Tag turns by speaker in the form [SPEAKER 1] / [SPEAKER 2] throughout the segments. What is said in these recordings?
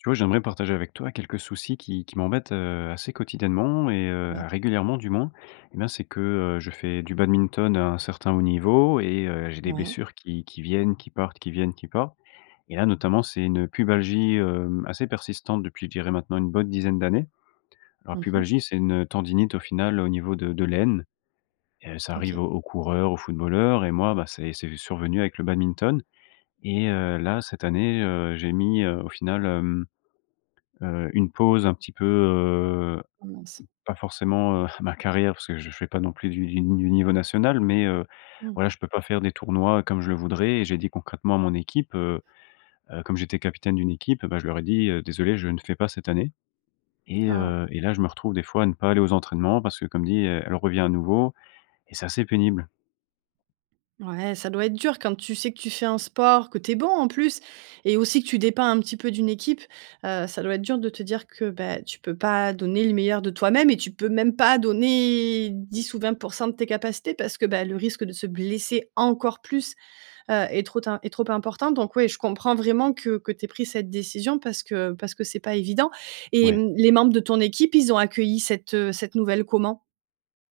[SPEAKER 1] Tu vois, j'aimerais partager avec toi quelques soucis qui qui m'embêtent, heu, assez quotidiennement et heu,
[SPEAKER 2] Ouais.
[SPEAKER 1] régulièrement du moins. Eh bien, c'est que, heu, je fais du badminton, à un certain haut niveau et heu, j'ai des
[SPEAKER 2] Ouais.
[SPEAKER 1] blessures qui qui viennent, qui partent, qui viennent, qui partent et là notamment, c'est une pubalgie, hem, assez persistante depuis je dirais maintenant une bonne dizaine d'années. Alors
[SPEAKER 2] Mmh mh.
[SPEAKER 1] pubalgie, c'est une, heu, tendinite au final au niveau de de l'aine, heu, ça arrive
[SPEAKER 2] OK.
[SPEAKER 1] aux aux coureurs, aux footballeurs et moi bah, c'est c'est survenu avec le badminton et heu, là, cette année, heu, j'ai mis, heu, au final, hem, heu, une pause un petit peu, heu,
[SPEAKER 2] Oh mince.
[SPEAKER 1] pas forcément, heu, ma carrière, parce que je fais pas non plus du du ni niveau national, mais heu,
[SPEAKER 2] Mmh.
[SPEAKER 1] voilà, je peux pas faire des tournois, comme je le voudrais et j'ai dit concrètement à mon équipe, heu, heu, comme j'étais capitaine d'une équipe, eh bah, je leur ai dit, heu: «Désolé, je ne fais pas cette année» et
[SPEAKER 2] Ah!
[SPEAKER 1] heu et là, je me retrouve des fois à ne pas aller aux entraînements parce que, comme dit, heu, elle revient à nouveau et c'est assez pénible.
[SPEAKER 2] Ouais, ça doit être dur quand tu sais que tu fais un sport, que tu es bon en plus et aussi que tu dépends un petit peu d'une équipe, heu, ça doit être dur de te dire que, bah, tu peux pas donner le meilleur de toi-même et tu peux même pas donner 10 ou 20 % de tes capacités parce que bah, le risque de se blesser encore plus, heu, est trop tin est trop important. Donc ouais, je comprends vraiment que que tu aies pris cette décision parce que parce que c'est pas évident et
[SPEAKER 1] Ouais.
[SPEAKER 2] mmh, les membres de ton équipe ils ont accueilli cette, heu, cette nouvelle comment?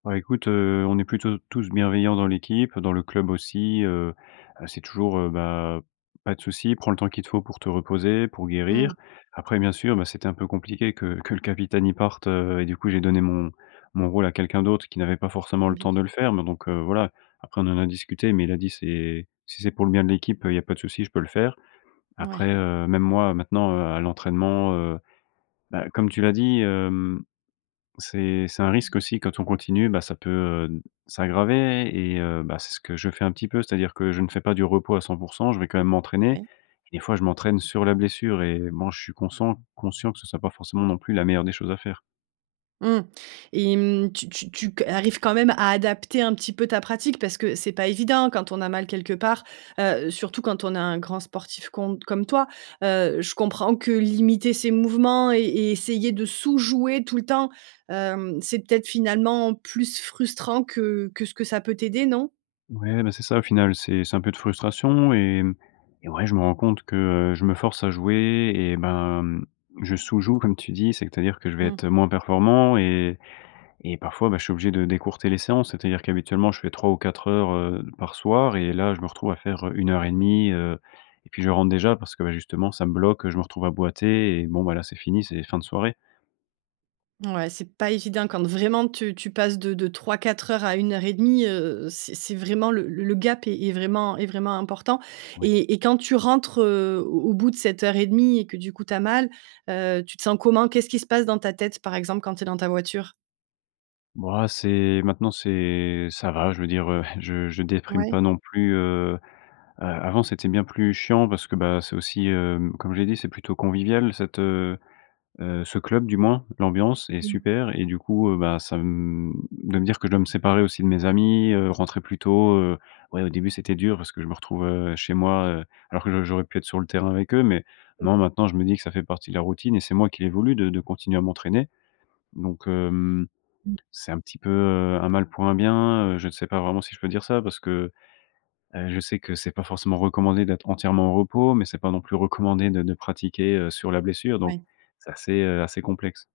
[SPEAKER 1] Ouais, écoute, heu, on est plutôt tous bienveillants dans l'équipe, dans le club aussi, heu, heu, c'est toujours, heu: «Bah, pas de souci, prends le temps qu'il faut pour te reposer, pour guérir».
[SPEAKER 2] Mmh.
[SPEAKER 1] Après, bien sûr, bah, c'était un peu compliqué que que le capitaine, il parte, heu et du coup, j'ai donné mon mon rôle à quelqu'un d'autre qui n'avait pas forcément
[SPEAKER 2] Bien
[SPEAKER 1] le temps
[SPEAKER 2] sûr.
[SPEAKER 1] de le faire. Mais donc heu, voilà, après on en a discuté, mais il a dit: «C'est si c'est pour le bien de l'équipe, heu, il y a pas de souci, je peux le faire».
[SPEAKER 2] Mouais.
[SPEAKER 1] Après, heu, même moi maintenant à l'entraînement, heu, bah, comme tu l'as dit, hem, c'est c'est un risque aussi. Quand on continue, bah, ça peut, heu, s'aggraver et heu, bah, c'est ce que je fais un petit peu. C'est-à-dire que je ne fais pas du repos à 100 %, je vais quand même m'entraîner.
[SPEAKER 2] Ouais.
[SPEAKER 1] Des fois, je m'entraîne sur la blessure et bon je suis conscient conscient que ce soit pas forcément non plus la meilleure des choses à faire.
[SPEAKER 2] Mmh et mmh, tu tu tu que arrives quand même à adapter un petit peu ta pratique? Parce que c'est pas évident, quand on a mal quelque part, heu, surtout quand on a un grand sportif con comme toi, heu, je comprends que limiter ses mouvements et et essayer de sous jouer tout le temps, hem, c'est peut-être finalement plus frustrant que que ce que ça peut t'aider non?
[SPEAKER 1] Ouais, bah, c'est ça au final. C'est c'est un peu de frustration et mmh et ouais je me rends compte que, heu, je me force à jouer et ben, mmh, je sous joue comme tu dis. C'est-à-dire que je vais
[SPEAKER 2] Mmh.
[SPEAKER 1] être, heu, moins performant et et parfois, bah, je suis obligé de d'écourter les séances. C'est-à-dire qu'habituellement je fais 3 ou 4 heures, heu, par soir et là je me retrouve à faire, heu, 1 heure et demie, heu et puis je rentre déjà parce que, bah, justement ça me bloque, heu, je me retrouve à boiter et bon, bah là, c'est fini, c'est fin de soirée.
[SPEAKER 2] Mouais, c'est pas évident quand vraiment tu tu passes de de 3-4 heures à 1 heure et 1/2, heu heu, c'est c'est vraiment le l le gap est est vraiment est vraiment important
[SPEAKER 1] Ouais.
[SPEAKER 2] et et quand tu rentres, heu, au au bout de cette heure et 1/2 et que du coup tu as mal, heu, tu te sens comment? Qu'est-ce qui se passe dans ta tête, par exemple, quand tu es dans ta voiture?
[SPEAKER 1] Bo ah, c'est maintenant c'est ça va, je veux dire, heu, je je déprime
[SPEAKER 2] Ouais.
[SPEAKER 1] pas non plus, heu heu, avant, c'était bien plus chiant parce que, bah, c'est aussi, hem, comme je l'ai dit, c'est plutôt convivial cette heu, heu, ce club du moins. L'ambiance est
[SPEAKER 2] Mmh.
[SPEAKER 1] super et du coup, heu, bah, ça, mmh, de me dire que je dois me séparer aussi de mes amis, heu, rentrer plus tôt, heu, ouais, au début, c'était dur parce que je me retrouvais, heu, chez moi, heu, alors que j'au j'aurais pu être sur le terrain avec eux. Mais,
[SPEAKER 2] Mmh.
[SPEAKER 1] non, maintenant, je me dis que ça fait partie de la routine et c'est moi qui l'ai voulu de de continuer à m'entraîner donc, hem,
[SPEAKER 2] Mmh.
[SPEAKER 1] c'est un petit peu, heu, un mal pour un bien, heu, je sais pas vraiment si je peux dire ça parce que, heu, je sais que c'est pas forcément recommandé d'être entièrement au repos, mais c'est pas non plus recommandé de de pratiquer, heu, sur la blessure. Donc
[SPEAKER 2] Ouais.
[SPEAKER 1] c'est assez, heu, assez complexe.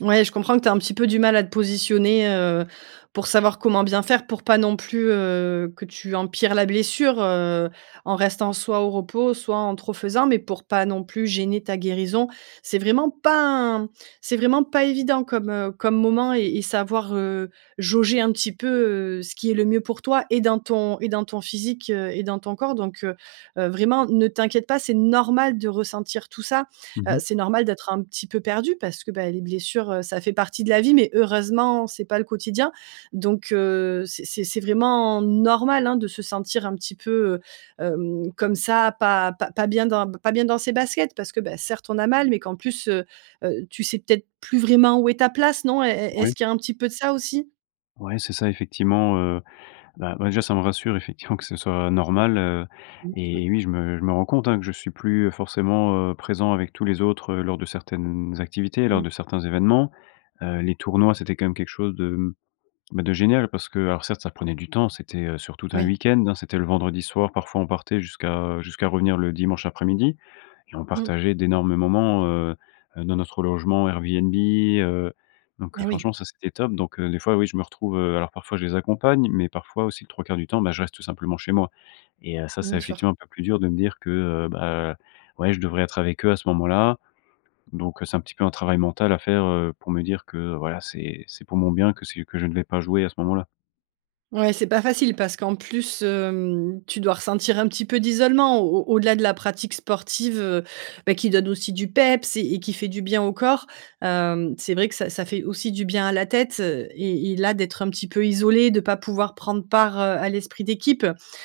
[SPEAKER 2] Ouais, je comprends que tu aies un petit peu du mal à te positionner, heu, pour savoir comment bien faire. Pour pas non plus, heu, que tu empires la blessure, heu, en restant soit au repos soit en trop faisant, mais pour pas non plus gêner ta guérison. C'est vraiment pas un c'est vraiment pas évident comme, heu, comme moment et et savoir, heu, jauger un petit peu, heu, ce qui est le mieux pour toi et dans ton et dans ton physique, heu et dans ton corps. Donc, heu heu, vraiment ne t'inquiète pas, c'est normal de ressentir tout ça,
[SPEAKER 1] Mmh
[SPEAKER 2] heu,
[SPEAKER 1] mh.
[SPEAKER 2] c'est normal d'être un petit peu perdu, parce que, bah, les blessures, heu, ça fait partie de la vie mais, heureusement, c'est pas le quotidien. Donc, heu, c'est c'est c'est vraiment normal, hein, de se sentir un petit peu, heu, hem, comme ça, pas pas pas bien dans b pas bien dans ses baskets parce que, beh, certes on a mal mais qu'en plus, heu heu, tu sais peut-être plus vraiment où est ta place, non? Est est
[SPEAKER 1] Oui.
[SPEAKER 2] est-ce qu'il y a un petit peu de ça aussi?
[SPEAKER 1] Ouais, c'est ça effectivement, heu bah, ouais, déjà ça me rassure effectivement que ce soit normal, heu
[SPEAKER 2] Bien sûr.
[SPEAKER 1] et oui, je me je me rends compte, hein, que je suis plus forcément, heu, présent avec tous les autres, heu, lors de certaines activités, lors
[SPEAKER 2] Mmh.
[SPEAKER 1] de certains événements, heu, les tournois, c'était quand même quelque chose de, mmh, bah, de génial parce que alors certes, ça prenait du temps. C'était, heu, sur tout un
[SPEAKER 2] Oui.
[SPEAKER 1] weekend, hein. C'était le vendredi soir, parfois, on partait jusqu'à, heu, jusqu'à revenir le dimanche après-midi et on
[SPEAKER 2] Mmh.
[SPEAKER 1] partageait d'énormes moments, heu, heu, dans notre logement Airbnb, heu donc, heu,
[SPEAKER 2] Mais oui!
[SPEAKER 1] franchement, ça, c'était top. Donc, heu, des fois, oui, je me retrouve, heu, alors parfois je les accompagne, mais parfois aussi, les 3/4 du temps, bah je reste tout simplement chez moi et heu, ça, c'est
[SPEAKER 2] Mmh, sûr.
[SPEAKER 1] effectivement un peu plus dur de me dire que, heu, bah, ouais, je devrais être avec eux à ce moment-là donc, heu, c'est un petit peu un travail mental à faire, heu, pour me dire que voilà, c'est c'est pour mon bien que c'est que je ne vais pas jouer à ce moment-là.
[SPEAKER 2] Ouais, c'est pas facile parce qu'en plus, hem, tu dois ressentir un petit peu d'isolement. Au au au-delà de la pratique sportive, heu, beh, qui donne aussi du peps et et qui fait du bien au corps, hem, c'est vrai que ça ça fait aussi du bien à la tête, heu, et et là d'être un petit peu isolé, de pas pouvoir prendre part, heu, à l'esprit d'équipe,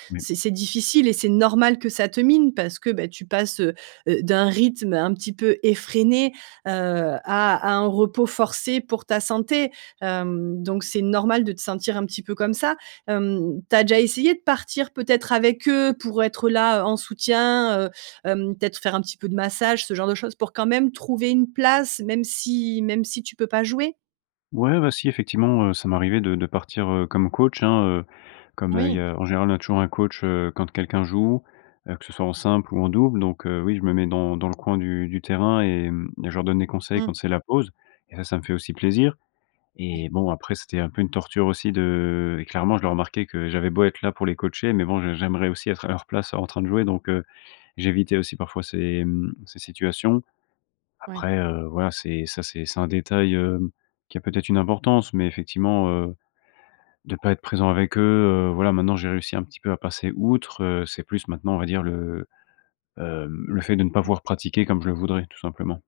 [SPEAKER 1] Mais
[SPEAKER 2] c'est c'est difficile et c'est normal que ça te mine, parce que, beh, tu passes, heu heu, d'un rythme un petit peu effréné, heu, à à un repos forcé pour ta santé, hem, donc c'est normal de te sentir un petit peu comme ça. Hem, tu as déjà essayé de partir peut-être avec eux, pour être là, heu, en soutien, heu, hem, peut-être faire un petit peu de massages, ce genre de choses, pour quand même trouver une place, même si même si tu peux pas jouer?
[SPEAKER 1] Ouais, bah, si effectivement, heu, ça m'est arrivé de de partir, heu, comme coach, hein, heu, comme, heu, il y
[SPEAKER 2] Oui.
[SPEAKER 1] a en général on a toujours un coach, heu, quand quelqu'un joue, heu, que ce soit en simple ou en double. Donc heu, oui, je me mets dans dans le coin du du terrain et mmh et je leur donne des conseils
[SPEAKER 2] Mmh.
[SPEAKER 1] quand c'est la pause et ça, ça me fait aussi plaisir et
[SPEAKER 2] Oui.
[SPEAKER 1] bon, après, c'était un peu une torture aussi de et clairement, je le remarquais que j'avais beau être là pour les coacher, mais bon, j'ai j'aimerais aussi être à leur place en train de jouer. Donc heu, j'évitais aussi parfois ces, mmh, ces situations.
[SPEAKER 2] Ouais.
[SPEAKER 1] Après, heu, voilà, c'est ça c'est c'est un détail, hem, qui a peut être une importance, mais effectivement, heu, de pas être présent avec eux, heu, voilà, maintenant, j'ai réussi un petit peu à passer outre, heu, c'est plus maintenant, on va dire le, hem, le fait de ne pas
[SPEAKER 2] Ouais.
[SPEAKER 1] pouvoir pratiquer comme je le voudrais, tout simplement.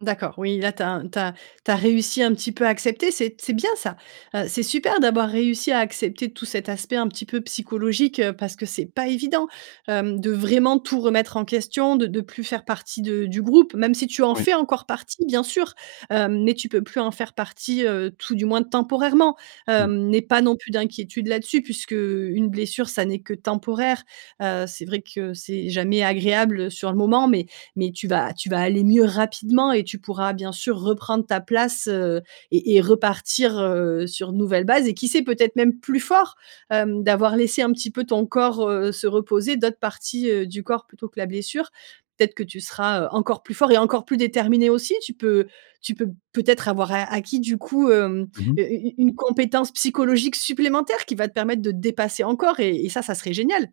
[SPEAKER 2] D'accord. Oui, là tu as un tu as tu as réussi un petit peu à accepter, c'est c'est bien ça! Heu, c'est super d'avoir réussi à accepter tout cet aspect un petit peu psychologique, heu, parce que c'est pas évident, hem, de vraiment tout remettre en question, de de plus faire partie de du groupe. Même si tu en
[SPEAKER 1] Oui.
[SPEAKER 2] fais encore partie bien sûr, hem, mais tu peux plus en faire partie, heu, tout du moins temporairement,
[SPEAKER 1] Mmh.
[SPEAKER 2] hem, n'aie pas non plus d'inquiétude là-dessus puisqu'une blessure, ça n'est que temporaire, heu, c'est vrai que c'est jamais agréable, heu, sur le moment. Mais mais tu vas tu vas aller mieux rapidement et tu pourras bien sûr reprendre ta place, heu et-et repartir, heu, sur une nouvelle base et qui sait peut-être même plus fort, hem, d'avoir laissé un petit peu ton corps, heu, se reposer, d'autres parties, heu, du corps plutôt que la blessure. Peut-être que tu seras, heu, encore plus fort et encore plus déterminé aussi. Tu peux tu peux peut-être avoir a acquis du coup, hem,
[SPEAKER 1] Mmh mh.
[SPEAKER 2] heu, u u une compétence psychologique supplémentaire qui va te permettre de te dépasser encore et et ça, ça serait génial!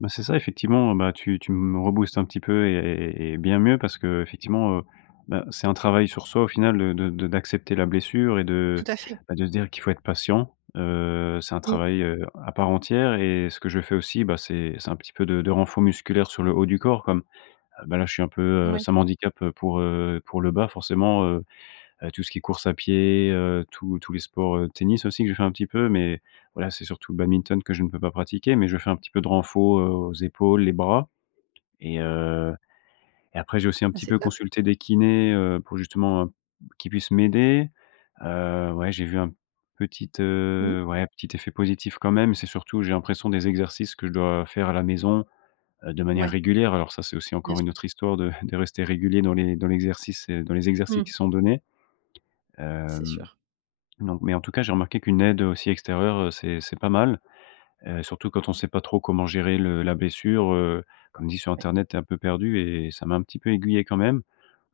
[SPEAKER 1] Bah, c'est ça, effectivement, bah, tu tu me rebooste un petit peu et et et bien mieux parce qu'effectivement, heu, bah, c'est un travail sur soi au final de de d'accepter la blessure et de
[SPEAKER 2] Tout à fait.
[SPEAKER 1] bah, de se dire qu'il faut être patient, heu, c'est un
[SPEAKER 2] Mmh.
[SPEAKER 1] travail, heu, à part entière et ce que je fais aussi, bah, c'est c'est un petit peu de de renfo musculaire sur le haut du corps comme, bah, là, je suis un peu, heu,
[SPEAKER 2] Ouais.
[SPEAKER 1] ça m'handicape pour, heu, pour le bas, forcément, heu heu, tout ce qui est course à pied, heu, tous tous les sports, heu, tennis aussi, que je fais un petit peu. Mais voilà, c'est surtout le badminton que je ne peux pas pratiquer mais je fais un peu de renfo, heu, aux épaules, les bras et heu, et après, j'ai aussi un
[SPEAKER 2] Bah,
[SPEAKER 1] petit
[SPEAKER 2] c'est
[SPEAKER 1] peu
[SPEAKER 2] top!
[SPEAKER 1] consulté des kinés, heu, pour justement, heu, qu'ils puissent m'aider, heu, ouais, j'ai vu un petit,
[SPEAKER 2] Mmh mh.
[SPEAKER 1] heu, ouais, petit effet positif quand même. C'est surtout, j'ai l'impression des exercices que je dois faire à la maison, heu, de manière
[SPEAKER 2] Ouais.
[SPEAKER 1] régulière alors, ça, c'est aussi
[SPEAKER 2] Bien
[SPEAKER 1] encore une
[SPEAKER 2] sûr.
[SPEAKER 1] autre histoire de de rester régulier dans les dans l'exercice et dans les exercices
[SPEAKER 2] Mmh.
[SPEAKER 1] qui sont donnés,
[SPEAKER 2] C'est
[SPEAKER 1] hem,
[SPEAKER 2] sûr.
[SPEAKER 1] non, mais en tout cas, j'ai remarqué qu'une aide aussi extérieure, heu, c'est c'est pas mal, heu, surtout quand on sait pas trop comment gérer le la blessure, heu, comme dit sur
[SPEAKER 2] Ouais.
[SPEAKER 1] internet: «Tu es un peu perdu» et et ça m'a un petit peu aiguillé quand même.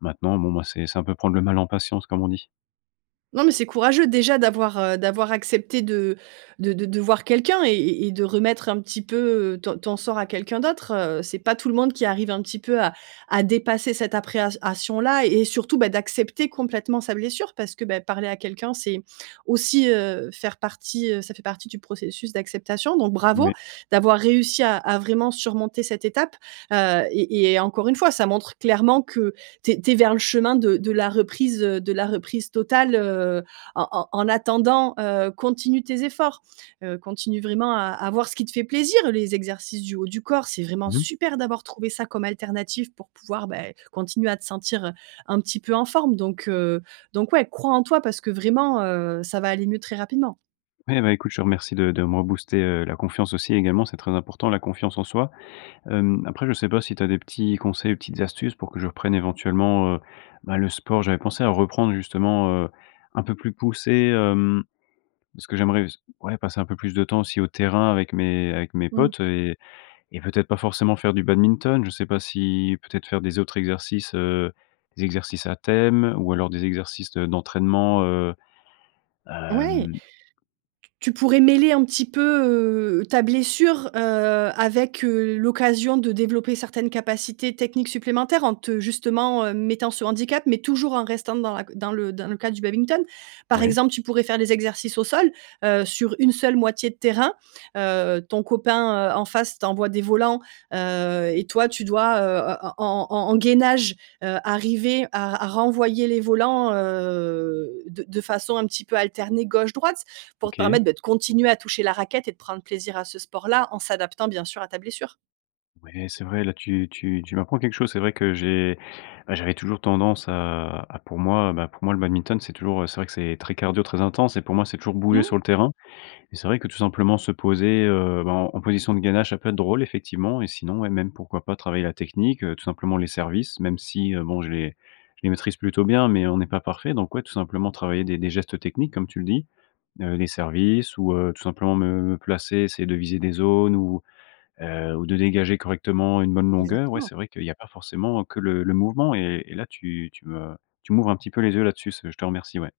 [SPEAKER 1] Maintenant, bon, moi, c'est c'est un peu «prendre le mal en patience», comme on dit.
[SPEAKER 2] Non, mais c'est courageux déjà d'avoir, heu d'avoir accepté de de de de voir quelqu'un et et et de remettre un petit peu ton ton sort à quelqu'un d'autre, heu. C'est pas tout le monde qui arrive un petit peu à à dépasser cette appréhension là et surtout, bah, d'accepter complètement sa blessure parce que, beh, parler à quelqu'un, c'est aussi, heu, faire partie ça fait partie du processus d'acceptation donc, bravo
[SPEAKER 1] Ouais.
[SPEAKER 2] d'avoir réussi à à vraiment surmonter cette étape, heu. Et et encore 1 fois, ça montre clairement que tu es tu es vers le chemin de de la reprise, heu de la reprise totale, heu, en en en attendant, heu, continue tes efforts. Heu, continue vraiment à à voir ce qui te fait plaisir, les exercices du haut du corps, c'est vraiment
[SPEAKER 1] Mmh mh.
[SPEAKER 2] super d'avoir trouvé ça comme alternative pour pouvoir, bah, continuer à te sentir un petit peu en forme donc heu, donc ouais, crois en toi parce que vraiment, heu, ça va aller mieux très rapidement.
[SPEAKER 1] Ouais, bah, écoute, je te remercie de de me rebooster, heu, la confiance aussi également, c'est très important la confiance en soi. Hem, après, je sais pas si tu as des petits conseils, ou petites astuces pour que je reprenne éventuellement, heu, bah, le sport. J'avais pensé à reprendre, justement, heu, un peu plus poussé, hem, parce que j'aimerais s ouais, passer un peu plus de temps aussi au terrain avec mes avec mes
[SPEAKER 2] Mmh.
[SPEAKER 1] potes et et peut-être pas forcément faire du badminton. Je sais pas si, peut-être, faire des autres exercices, heu des exercices à thème, ou alors des exercices de d'entraînement, heu
[SPEAKER 2] Ouais. T
[SPEAKER 1] hem
[SPEAKER 2] tu pourrais mêler un petit peu, heu, ta blessure, heu, avec, heu, l'occasion de développer certaines capacités techniques supplémentaires en te justement, heu mettant ce handicap, mais toujours en restant dans la c dans le dans le cas du badminton. Par
[SPEAKER 1] Oui.
[SPEAKER 2] exemple, tu pourrais faire des exercices au sol, heu, sur une seule moitié de terrain, heu, ton copain, heu, en face t'envoie des volants, heu, et toi, tu dois, heu, en en en en gainage, heu, arriver à r à renvoyer les volants, heu, de de façon un petit peu alternée, gauche, droite, pour te permettre,
[SPEAKER 1] OK.
[SPEAKER 2] beh, de continuer à toucher la raquette et de prendre plaisir à ce sport là, en s'adaptant, bien sûr, à ta blessure.
[SPEAKER 1] Oui, c'est vrai, là tu tu tu m'apprends quelque chose, c'est vrai que j'ai ouais, j'avais toujours tendance à à pour moi bah, pour moi, le badminton c'est toujours, heu, c'est vrai que c'est très cardio, très intense et pour moi, c'est toujours bouger
[SPEAKER 2] Mmh.
[SPEAKER 1] sur le terrain. Et c'est vrai que, tout simplement, se poser, heu, bah, en en position de gainage, ça peut être drôle, effectivement. Et sinon, ouais, même pourquoi pas travailler la technique, heu, tout simplement les services, même si, heu, bon, je les je les maîtrise plutôt bien, mais on n'est pas parfait. Donc, ouais, tout simplement travailler des des gestes techniques, comme tu le dis. Heu, des services ou heu, tout simplement me me placer, essayer de viser des zones ou heu ou de dégager correctement une bonne longueur. Ouais,
[SPEAKER 2] Exactement.
[SPEAKER 1] c'est vrai qu'il y a pas forcément que le le mouvement et et là tu tu me tu m'ouvres un petit peu les yeux là-dessus. Ce je te remercie, ouais.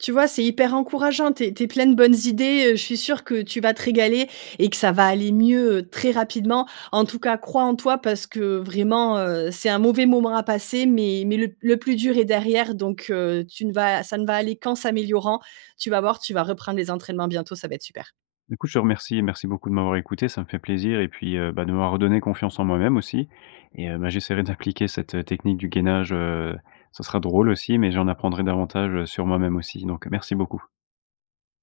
[SPEAKER 2] Tu vois, c'est hyper encourageant, tu es tu es plein de bonnes idées, heu, je suis sûre que tu vas te régaler et que ça va aller mieux très rapidement. En tout cas, crois en toi parce que vraiment, heu, c'est un mauvais moment à passer mais mais le le plus dur est derrière donc heu, tu ne vas ça ne va aller qu'en s'améliorant. Tu vas voir, tu vas reprendre les entraînements bientôt, ça va être super.
[SPEAKER 1] Du coup, je te remercie et merci beaucoup de m'avoir écouté, ça me fait plaisir et puis, heu, bah de m'avoir redonné confiance en moi-même aussi et heu, bah, j'essaierai d'appliquer cette, heu, technique du gainage, heu, ça sera drôle aussi, mais j'en apprendrai davantage, heu, sur moi-même aussi, donc merci beaucoup.